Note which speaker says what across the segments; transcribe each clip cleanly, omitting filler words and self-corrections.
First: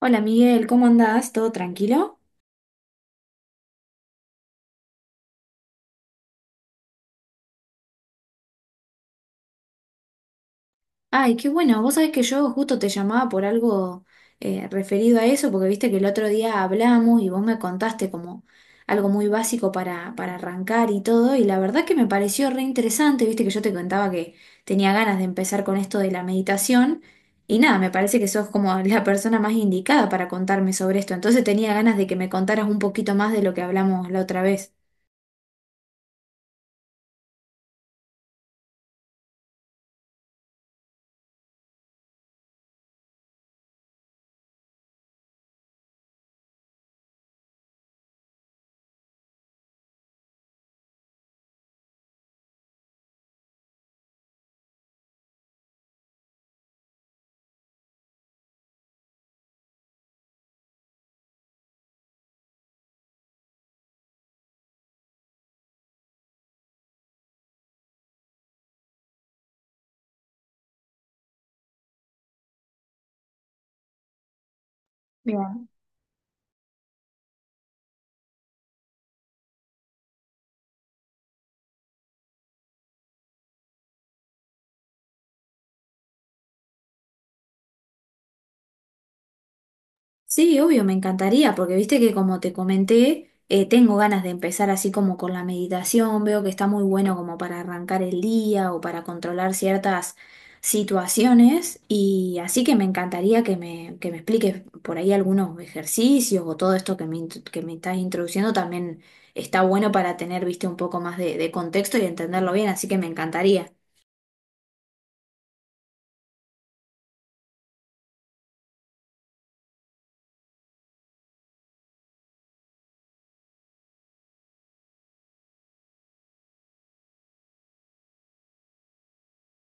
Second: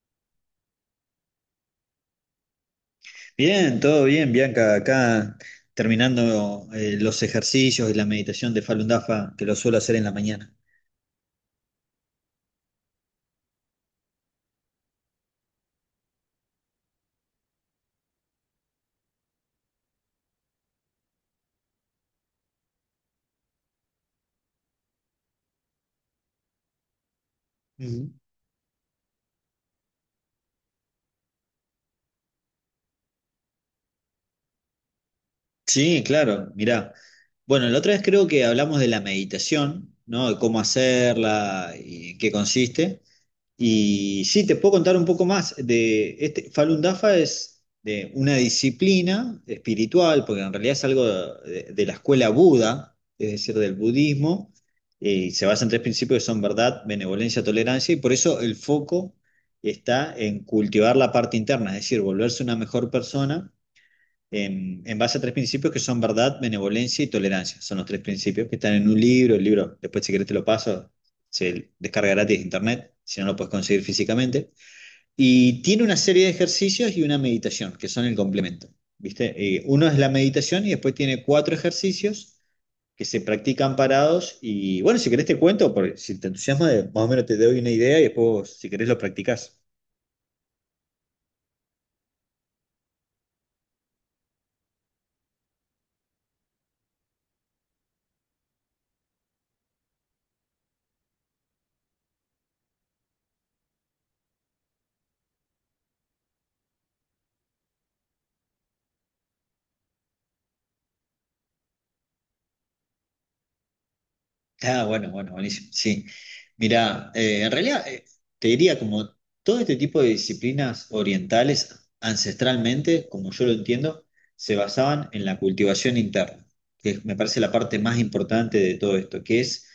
Speaker 1: Hola Miguel, ¿cómo andás? ¿Todo tranquilo?
Speaker 2: Bien, todo bien, Bianca. Acá terminando los ejercicios y la meditación de Falun Dafa, que lo suelo hacer en la mañana.
Speaker 1: Ay, qué bueno, vos sabés que yo justo te llamaba por algo referido a eso, porque viste que el otro día hablamos y vos me contaste como algo muy básico para arrancar y todo, y la verdad que me pareció re interesante, viste que yo te contaba que tenía ganas de empezar con esto de la meditación, y nada, me
Speaker 2: Ujú.
Speaker 1: parece que sos como la persona más indicada para contarme sobre esto, entonces tenía ganas de que me contaras un poquito más de lo que hablamos la otra vez.
Speaker 2: Sí, claro, mirá. Bueno, la otra vez creo que hablamos de la meditación, ¿no? De cómo hacerla y en qué consiste. Y sí, te puedo contar un poco más de este Falun Dafa es de una disciplina espiritual, porque en realidad es algo de la escuela Buda, es decir, del budismo, y se basa en tres principios que son verdad, benevolencia, tolerancia, y por eso el foco está en cultivar la parte interna, es decir, volverse una mejor persona en base a tres principios que son verdad, benevolencia y tolerancia. Son los tres principios que están en un libro. El libro, después si querés te lo paso, se descarga gratis de internet, si no lo puedes conseguir físicamente. Y tiene una serie de ejercicios y una meditación, que son el complemento. ¿Viste? Uno es la meditación y después tiene cuatro ejercicios que se practican parados. Y bueno, si querés te cuento, porque si te entusiasma, más o menos te doy una idea y después si querés lo practicás.
Speaker 1: Sí, obvio, me encantaría, porque viste que como te comenté, tengo ganas de empezar así como con la meditación, veo que está muy bueno como para arrancar el día o para controlar ciertas situaciones, y así que me encantaría que me expliques por ahí algunos ejercicios o todo esto que que me estás introduciendo también está bueno para tener, viste, un poco más de contexto y entenderlo bien, así que me encantaría.
Speaker 2: Ah, bueno, bueno, buenísimo. Sí. Mira, en realidad te diría como todo este tipo de disciplinas orientales ancestralmente, como yo lo entiendo, se basaban en la cultivación interna, me parece la parte más importante de todo esto, que es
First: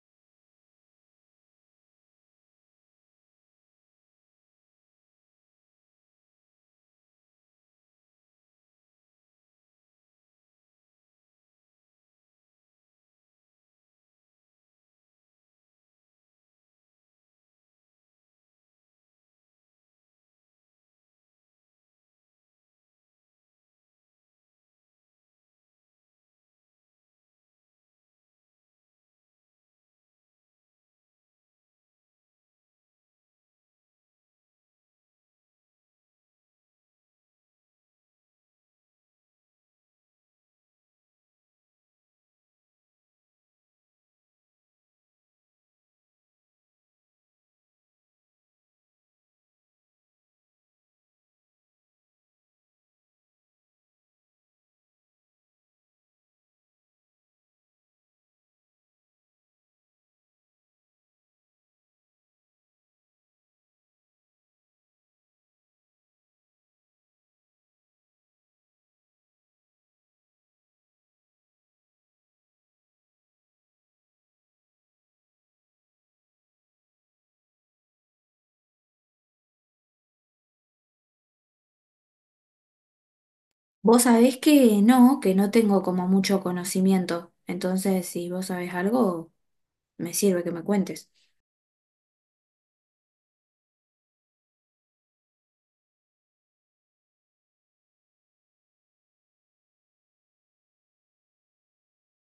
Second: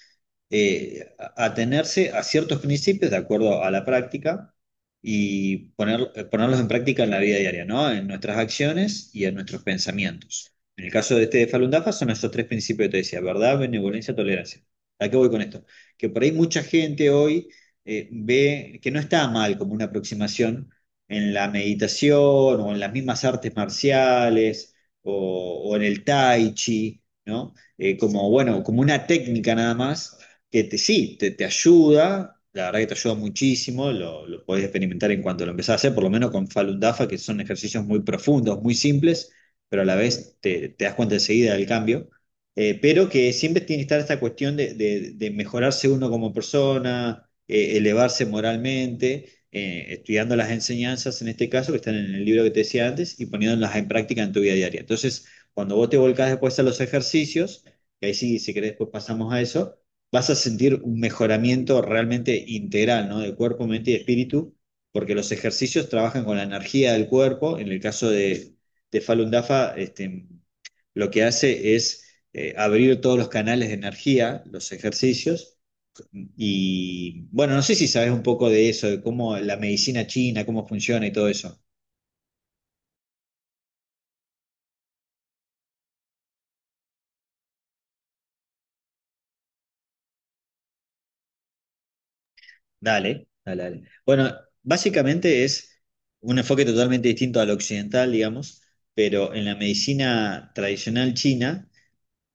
Speaker 2: atenerse a ciertos principios de acuerdo a la práctica y ponerlos en práctica en la vida diaria, ¿no? En nuestras acciones y en nuestros pensamientos. En el caso de este de Falun Dafa son esos tres principios que te decía, verdad, benevolencia, tolerancia. ¿A qué voy con esto? Que por ahí mucha gente hoy ve que no está mal como una aproximación en la meditación o en las mismas artes marciales o en el tai chi, ¿no? Como, bueno, como una técnica nada más que sí, te ayuda, la verdad que te ayuda muchísimo, lo podés experimentar en cuanto lo empezás a hacer, por lo menos con Falun Dafa, que son ejercicios muy profundos, muy simples, pero a la vez te das cuenta enseguida del cambio pero que siempre tiene que estar esta cuestión de mejorarse uno como persona, elevarse moralmente, estudiando las enseñanzas en este caso que están en el libro que te decía antes y poniéndolas en práctica en tu vida diaria. Entonces, cuando vos te volcás después a los ejercicios, que ahí sí, si querés, después pasamos a eso, vas a sentir un mejoramiento realmente integral, ¿no? De cuerpo, mente y espíritu, porque los ejercicios trabajan con la energía del cuerpo, en el caso de Falun Dafa, este, lo que hace es abrir todos los canales de energía, los ejercicios. Y bueno, no sé si sabes un poco de eso, de cómo la medicina china, cómo funciona y todo eso.
Speaker 1: Vos sabés que no tengo como mucho conocimiento, entonces si vos sabés algo. Me sirve que me cuentes.
Speaker 2: Dale, dale, dale. Bueno, básicamente es un enfoque totalmente distinto al occidental, digamos, pero en la medicina tradicional china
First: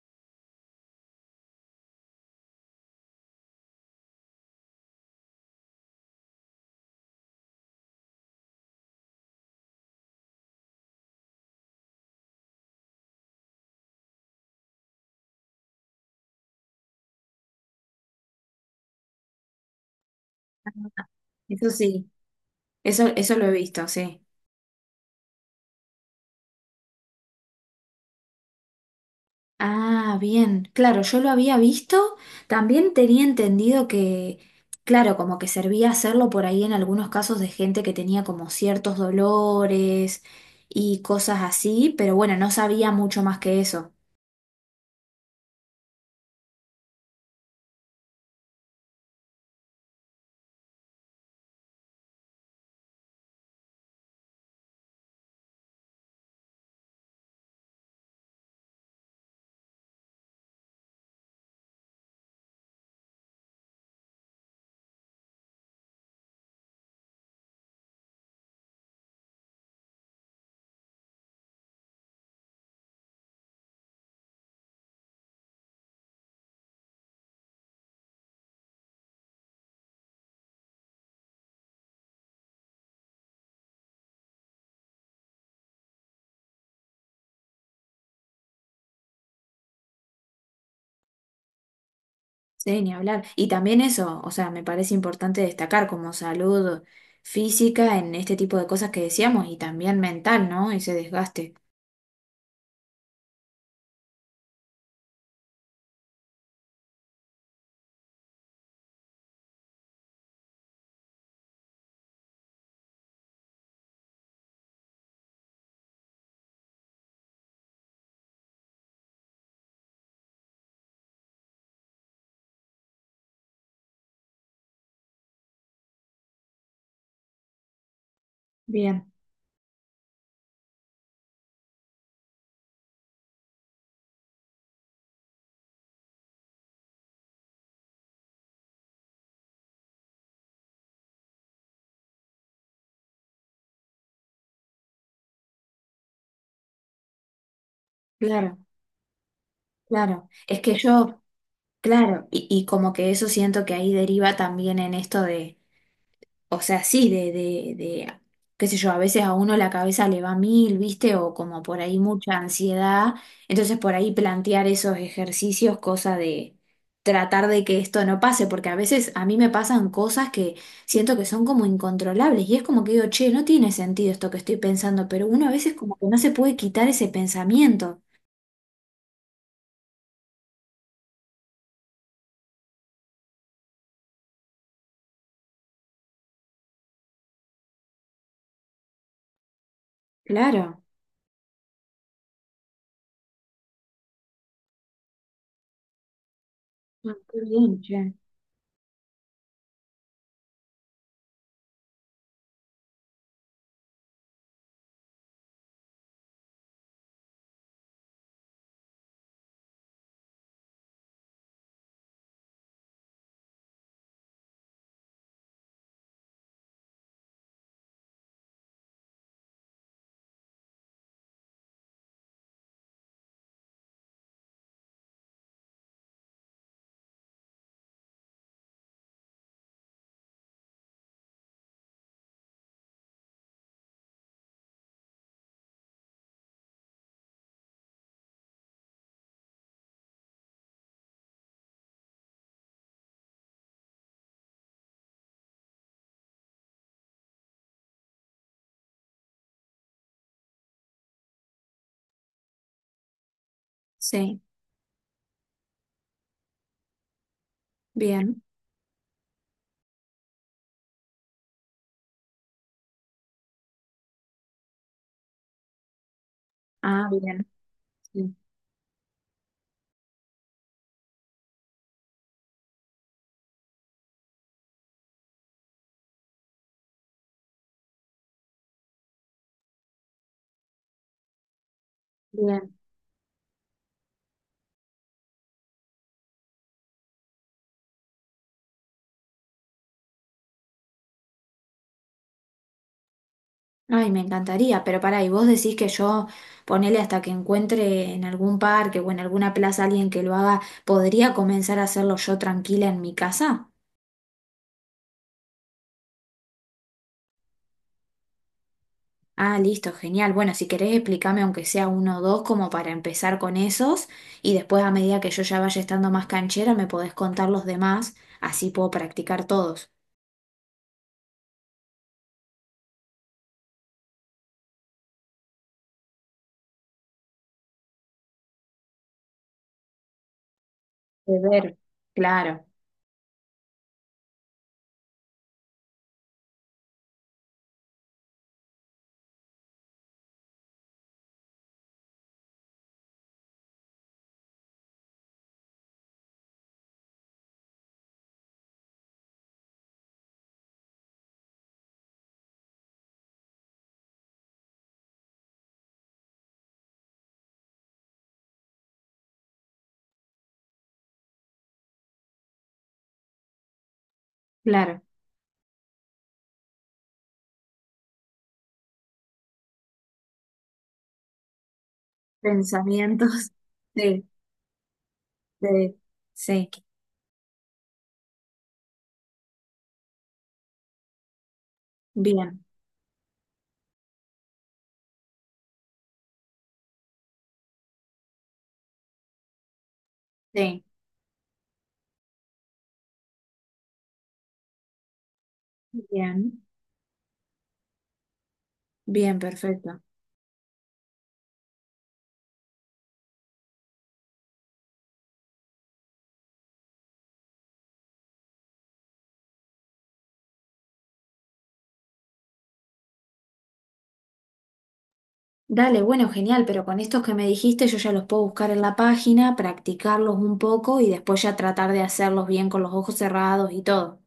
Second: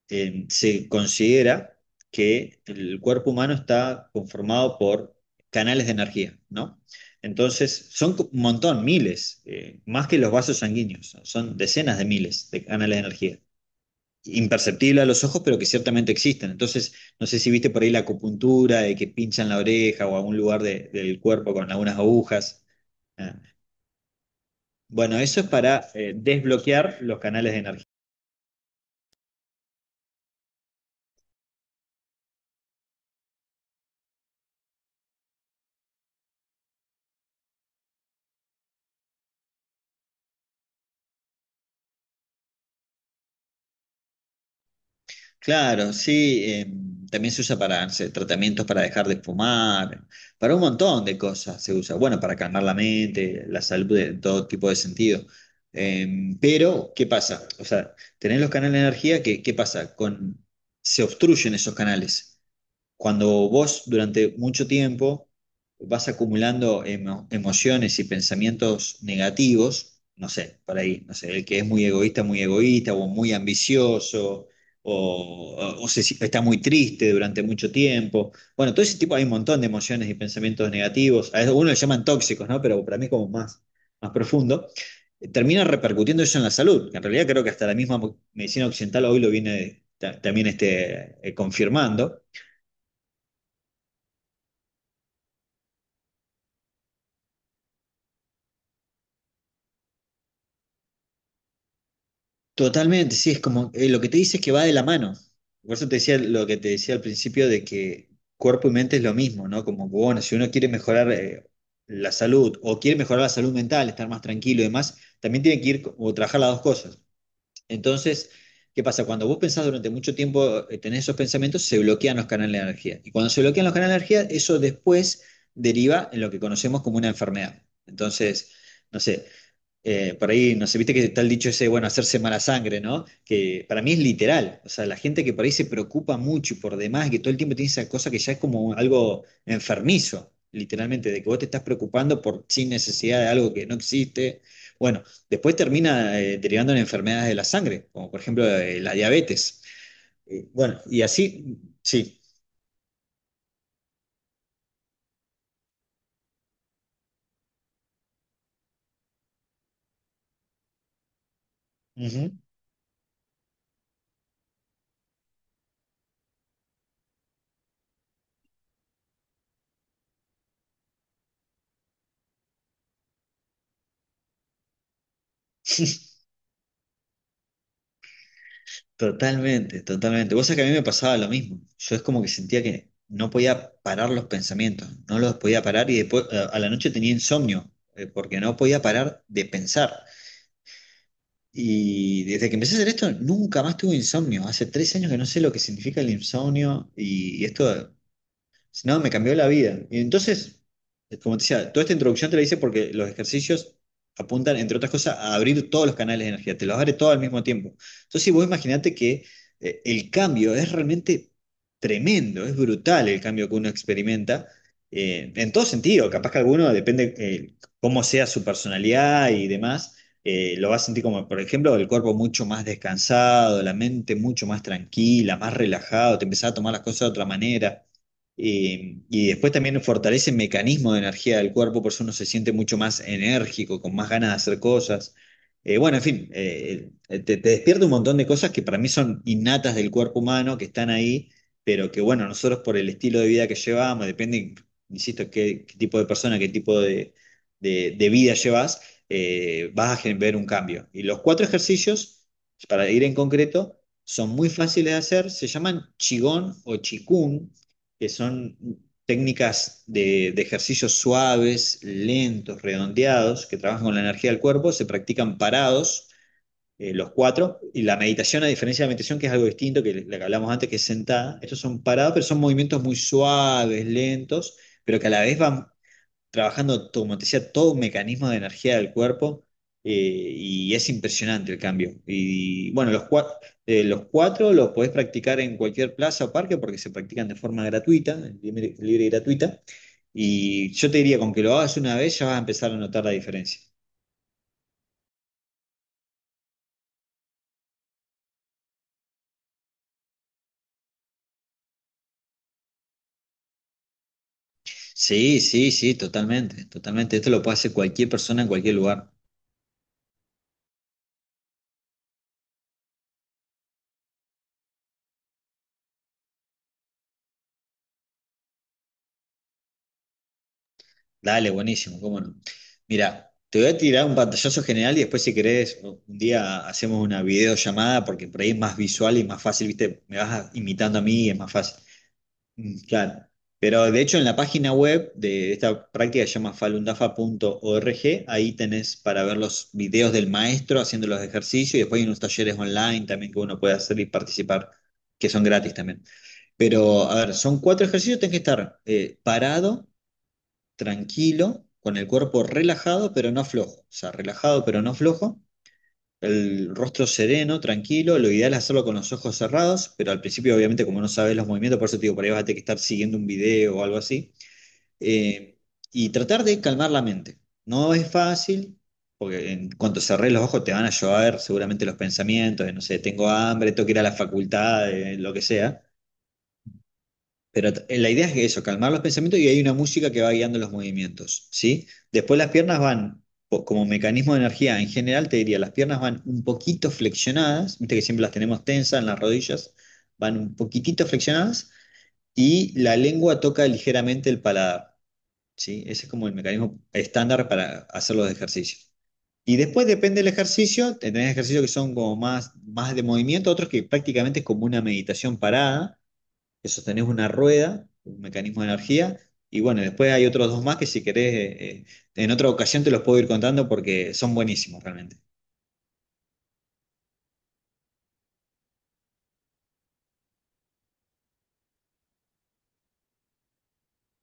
Speaker 2: se considera que el cuerpo humano está conformado por canales de energía, ¿no? Entonces, son un montón, miles, más que los vasos sanguíneos, son decenas de miles de canales de energía. Imperceptible a los ojos, pero que ciertamente existen. Entonces, no sé si viste por ahí la acupuntura, de que pinchan la oreja o algún lugar del cuerpo con
Speaker 1: Eso
Speaker 2: algunas
Speaker 1: sí,
Speaker 2: agujas. Ah,
Speaker 1: eso lo he visto, sí.
Speaker 2: bueno, eso es para desbloquear los canales de energía.
Speaker 1: Ah, bien. Claro, yo lo había visto. También tenía entendido que, claro, como que servía hacerlo por ahí en algunos casos de gente que tenía como ciertos dolores y cosas así, pero bueno, no sabía mucho más que eso.
Speaker 2: Claro, sí, también se usa para no sé, tratamientos para dejar de fumar, para un montón de cosas se usa. Bueno, para calmar la mente, la salud en todo tipo de sentido. Pero, ¿qué pasa? O sea, tenés los canales de energía que, ¿qué pasa? Con, se obstruyen esos canales. Cuando vos durante mucho tiempo vas acumulando emociones y pensamientos negativos, no sé, por ahí, no sé, el que es muy egoísta, o muy ambicioso, o se si- está muy triste durante mucho tiempo. Bueno, todo ese tipo, hay un montón de emociones y pensamientos negativos. A algunos le llaman tóxicos, ¿no? Pero para mí es como más, más profundo. Termina repercutiendo eso en la salud. Que En realidad creo que hasta la misma medicina occidental hoy lo viene también este, confirmando.
Speaker 1: Sí, ni hablar. Y también eso, o sea, me parece importante destacar como salud física en este tipo de cosas que decíamos y también mental, ¿no? Ese desgaste.
Speaker 2: Totalmente, sí, es como lo que te dice es que va de la mano. Por eso te decía lo que te decía al principio de que cuerpo y mente es lo mismo, ¿no? Como, bueno, si uno quiere mejorar la salud o quiere mejorar la salud mental, estar más tranquilo y demás, también tiene que ir o trabajar las dos cosas. Entonces, ¿qué pasa? Cuando vos pensás durante mucho tiempo, tenés esos pensamientos, se bloquean los canales de energía. Y cuando se bloquean los canales de energía, eso después deriva en lo que conocemos como una enfermedad. Entonces, no
Speaker 1: Bien,
Speaker 2: sé, por ahí, no sé, viste que está el dicho ese, bueno, hacerse mala sangre, ¿no? Que para mí es literal. O sea, la gente que por ahí se preocupa mucho y por demás, y que todo el tiempo tiene esa cosa que ya es como algo enfermizo, literalmente, de que vos te estás preocupando por sin necesidad de algo que no existe. Bueno, después termina derivando en enfermedades de la sangre, como por ejemplo
Speaker 1: claro.
Speaker 2: la diabetes.
Speaker 1: Claro, es que
Speaker 2: Bueno, y
Speaker 1: yo,
Speaker 2: así, sí.
Speaker 1: claro, y como que eso siento que ahí deriva también en esto de, o sea, sí, de qué sé yo, a veces a uno la cabeza le va mil, ¿viste? O como por ahí mucha ansiedad, entonces por ahí plantear esos ejercicios, cosa de tratar de que esto no pase, porque a veces a mí me pasan cosas que siento que son como incontrolables y es como que digo, che, no tiene sentido esto que estoy pensando, pero uno a veces como que no se puede quitar ese pensamiento.
Speaker 2: Totalmente, totalmente. Vos sabés que a mí me pasaba lo mismo. Yo es como que sentía que no podía parar los pensamientos, no los podía parar y después a la noche tenía insomnio, porque no podía parar de pensar.
Speaker 1: Claro.
Speaker 2: Y desde que empecé a hacer esto, nunca más tuve insomnio. Hace 3 años que no sé lo que significa el insomnio
Speaker 1: Ah, qué
Speaker 2: y
Speaker 1: bien,
Speaker 2: esto
Speaker 1: che.
Speaker 2: si no, me cambió la vida. Y entonces, como te decía, toda esta introducción te la hice porque los ejercicios apuntan, entre otras cosas, a abrir todos los canales de energía, te los abre todo al mismo tiempo. Entonces, si vos imaginate que el cambio es realmente tremendo, es brutal el cambio que uno experimenta, en todo sentido, capaz que alguno, depende cómo sea su personalidad y demás, lo va a sentir como, por ejemplo, el cuerpo mucho más descansado, la mente mucho más tranquila, más relajado, te empezás a tomar las cosas de otra manera. Y después también fortalece el mecanismo de energía del cuerpo, por eso uno se siente mucho más enérgico, con más ganas de hacer cosas. Bueno, en fin, te despierta un montón de cosas que para mí son innatas del cuerpo humano, que están ahí, pero que bueno, nosotros por el estilo de vida que llevamos, depende, insisto, qué tipo de persona, qué tipo de vida llevas, vas a ver un cambio. Y los cuatro ejercicios, para ir en concreto, son
Speaker 1: Sí.
Speaker 2: muy fáciles de hacer, se llaman Qigong o Chikung que
Speaker 1: Bien.
Speaker 2: son técnicas de ejercicios suaves, lentos, redondeados, que trabajan con la energía del cuerpo, se practican parados. eh,
Speaker 1: Ah,
Speaker 2: los
Speaker 1: bien.
Speaker 2: cuatro, y la
Speaker 1: Sí,
Speaker 2: meditación, a diferencia de la meditación, que es algo distinto, que la que hablamos antes, que es sentada, estos son parados, pero son movimientos muy suaves, lentos, pero que a la vez van trabajando, como te decía, todo un mecanismo de energía del cuerpo y es impresionante el cambio.
Speaker 1: bien.
Speaker 2: Y bueno, los cuatro los podés practicar en cualquier plaza o parque porque se practican de forma gratuita, libre, libre y gratuita. Y yo te diría, con que lo hagas una vez ya vas a empezar a notar la diferencia.
Speaker 1: Ay, me encantaría, pero pará, y vos decís que yo ponele hasta que encuentre en algún parque o en alguna plaza alguien que lo haga, ¿podría comenzar a hacerlo yo tranquila en mi casa?
Speaker 2: Sí, sí, sí, totalmente, totalmente. Esto lo puede hacer cualquier persona en cualquier lugar.
Speaker 1: Ah, listo, genial. Bueno, si querés explícame aunque sea uno o dos como para empezar con esos y después a medida que yo ya vaya estando más canchera me podés contar los demás, así puedo practicar todos.
Speaker 2: Dale, buenísimo, cómo no. Mira, te voy a tirar un pantallazo general y después si querés un día hacemos una videollamada porque por ahí es más visual y más fácil, viste, me vas imitando a mí y
Speaker 1: De
Speaker 2: es más
Speaker 1: ver,
Speaker 2: fácil.
Speaker 1: claro.
Speaker 2: Mm, claro. Pero de hecho en la página web de esta práctica que se llama falundafa.org, ahí tenés para ver los videos del maestro haciendo los ejercicios y después hay unos talleres online también que uno puede hacer y participar, que son gratis también. Pero, a ver, son cuatro ejercicios, tenés que estar parado tranquilo, con el cuerpo relajado pero no flojo, o sea, relajado pero no flojo, el rostro sereno, tranquilo, lo ideal es hacerlo con los ojos cerrados, pero al principio obviamente como no sabes los movimientos, por eso te digo, por ahí vas a tener que estar siguiendo un video o algo así,
Speaker 1: claro.
Speaker 2: eh, y tratar de calmar la mente. No es fácil, porque en cuanto cerrés los ojos te van a llover seguramente los pensamientos de, no sé, tengo
Speaker 1: Pensamientos.
Speaker 2: hambre, tengo que ir a la
Speaker 1: Sí,
Speaker 2: facultad, de lo que sea.
Speaker 1: sí, sí.
Speaker 2: Pero la idea es que eso, calmar los pensamientos y hay una música que va guiando los movimientos, ¿sí? Después las
Speaker 1: Bien.
Speaker 2: piernas van, como mecanismo de energía, en general te diría, las piernas van un poquito flexionadas, viste que siempre las tenemos tensas en las rodillas, van un
Speaker 1: Sí,
Speaker 2: poquitito flexionadas y la lengua toca ligeramente el paladar, ¿sí? Ese es como el
Speaker 1: bien,
Speaker 2: mecanismo estándar para hacer los ejercicios.
Speaker 1: bien,
Speaker 2: Y después
Speaker 1: perfecto.
Speaker 2: depende del ejercicio, tenés ejercicios que son como más, más de movimiento, otros que prácticamente es como una meditación parada que sostenés una rueda, un mecanismo de energía, y bueno, después hay otros dos más que si querés, en otra ocasión te los puedo ir contando porque son buenísimos realmente.
Speaker 1: Dale, bueno, genial, pero con estos que me dijiste yo ya los puedo buscar en la página, practicarlos un poco y después ya tratar de hacerlos bien con los ojos cerrados y todo.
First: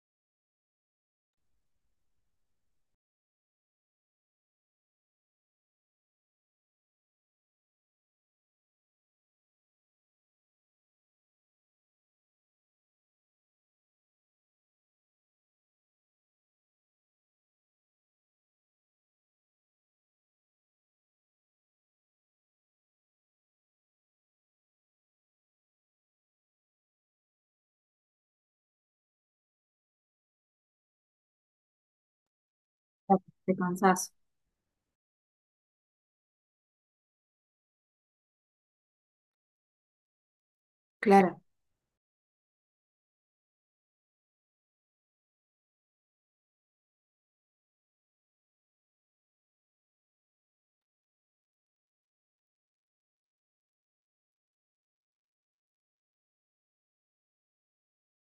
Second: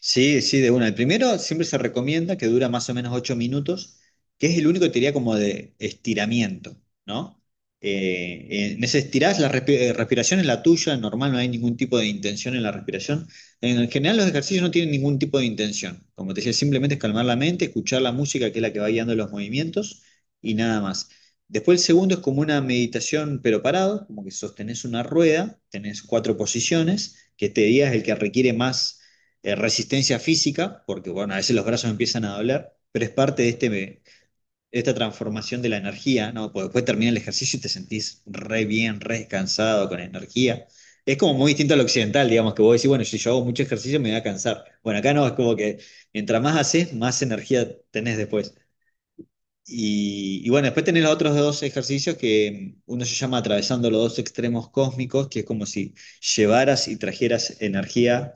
Speaker 2: Sí, sí, de una. El primero siempre se recomienda que dura más o menos 8 minutos, que es el único que te diría como de estiramiento, ¿no? En ese estirás, la respiración es la tuya, normal, no hay ningún tipo de intención en la respiración. En general los ejercicios no tienen ningún tipo de intención. Como te decía, simplemente es calmar la mente, escuchar la música, que es la que va guiando los movimientos, y nada más. Después el segundo es como una meditación, pero parado, como que sostenés una rueda, tenés cuatro posiciones, que este día es el que requiere más resistencia física, porque bueno, a veces los brazos empiezan a doler, pero es
Speaker 1: Ya
Speaker 2: parte de,
Speaker 1: te
Speaker 2: este, de
Speaker 1: cansás.
Speaker 2: esta transformación de la energía, ¿no? Porque después termina el ejercicio y te sentís re bien, re descansado, con energía. Es como
Speaker 1: Claro,
Speaker 2: muy distinto al occidental, digamos, que vos decís, bueno, si yo hago mucho ejercicio me voy a cansar. Bueno, acá no, es como que mientras más haces, más energía tenés después. Y bueno, después tenés los otros dos ejercicios que uno se llama atravesando los dos extremos cósmicos, que es como si llevaras y trajeras energía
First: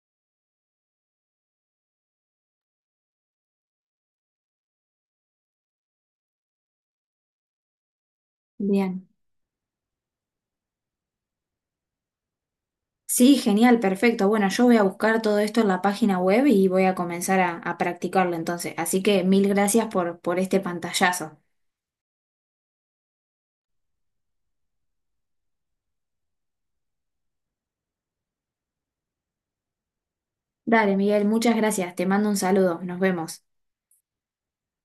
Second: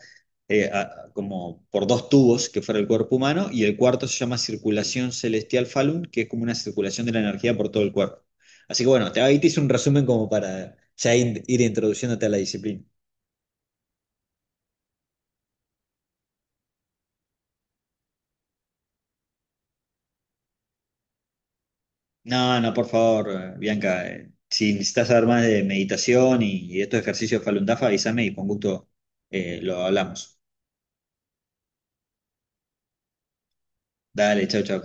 Speaker 2: como por dos tubos que fuera el cuerpo humano, y el cuarto se llama circulación celestial Falun, que es como una circulación de la energía por todo el cuerpo. Así que
Speaker 1: bien.
Speaker 2: bueno, ahí te hice un resumen como para ya ir introduciéndote a la disciplina.
Speaker 1: Sí, genial, perfecto. Bueno, yo voy a buscar todo esto en la página web y voy a comenzar a practicarlo entonces. Así que mil gracias por este pantallazo.
Speaker 2: No, no, por favor, Bianca, si necesitas saber más de meditación y estos ejercicios Falun Dafa, avísame y con gusto lo hablamos.
Speaker 1: Dale, Miguel, muchas gracias. Te mando un saludo. Nos vemos.
Speaker 2: Dale, chau, chau.